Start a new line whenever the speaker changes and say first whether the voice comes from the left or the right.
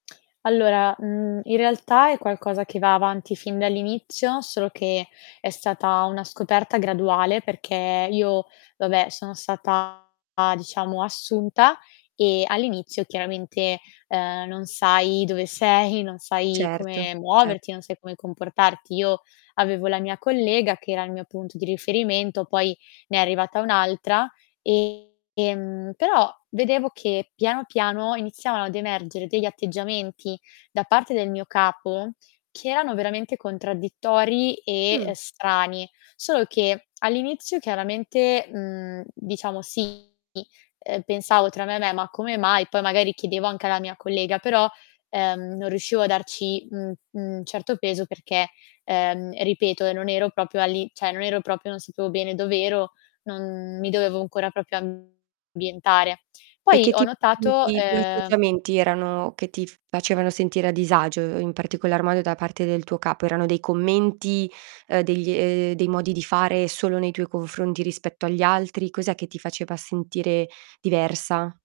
left: Allora, mhmm, in realtà è qualcosa che va avanti fin dall'inizio, solo che è stata una scoperta graduale perché io, vabbè, sono stata, diciamo, assunta e all'inizio chiaramente, ehm, non sai dove sei, non sai
right: Certo,
left: come
right: cert
left: muoverti, non sai come comportarti. Io avevo la mia collega, che era il mio punto di riferimento, poi ne è arrivata un'altra e, ehm, però vedevo che piano piano iniziavano ad emergere degli atteggiamenti da parte del mio capo che erano veramente contraddittori
right: Mh.
left: e strani. Solo che all'inizio chiaramente, mhmm, diciamo, sì, ehm, pensavo tra me e me: "Ma come mai?" Poi magari chiedevo anche alla mia collega, però, ehm, non riuscivo a darci un un certo peso perché, ehm, ripeto, ehm, non ero proprio all'i cioè, non ero proprio non sapevo bene dov'ero, non mi dovevo ancora proprio ambientare.
right: E
left: Poi
right: che
left: ho
right: tip di
left: notato,
right: di di
left: ehm
right: atteggiamenti erano che ti f facevano sentire a disagio, in particolar modo da parte del tuo capo? Erano dei commenti, ehm, degli ehm, dei modi di fare solo nei tuoi confronti rispetto agli altri? Cos'è che ti faceva sentire diversa?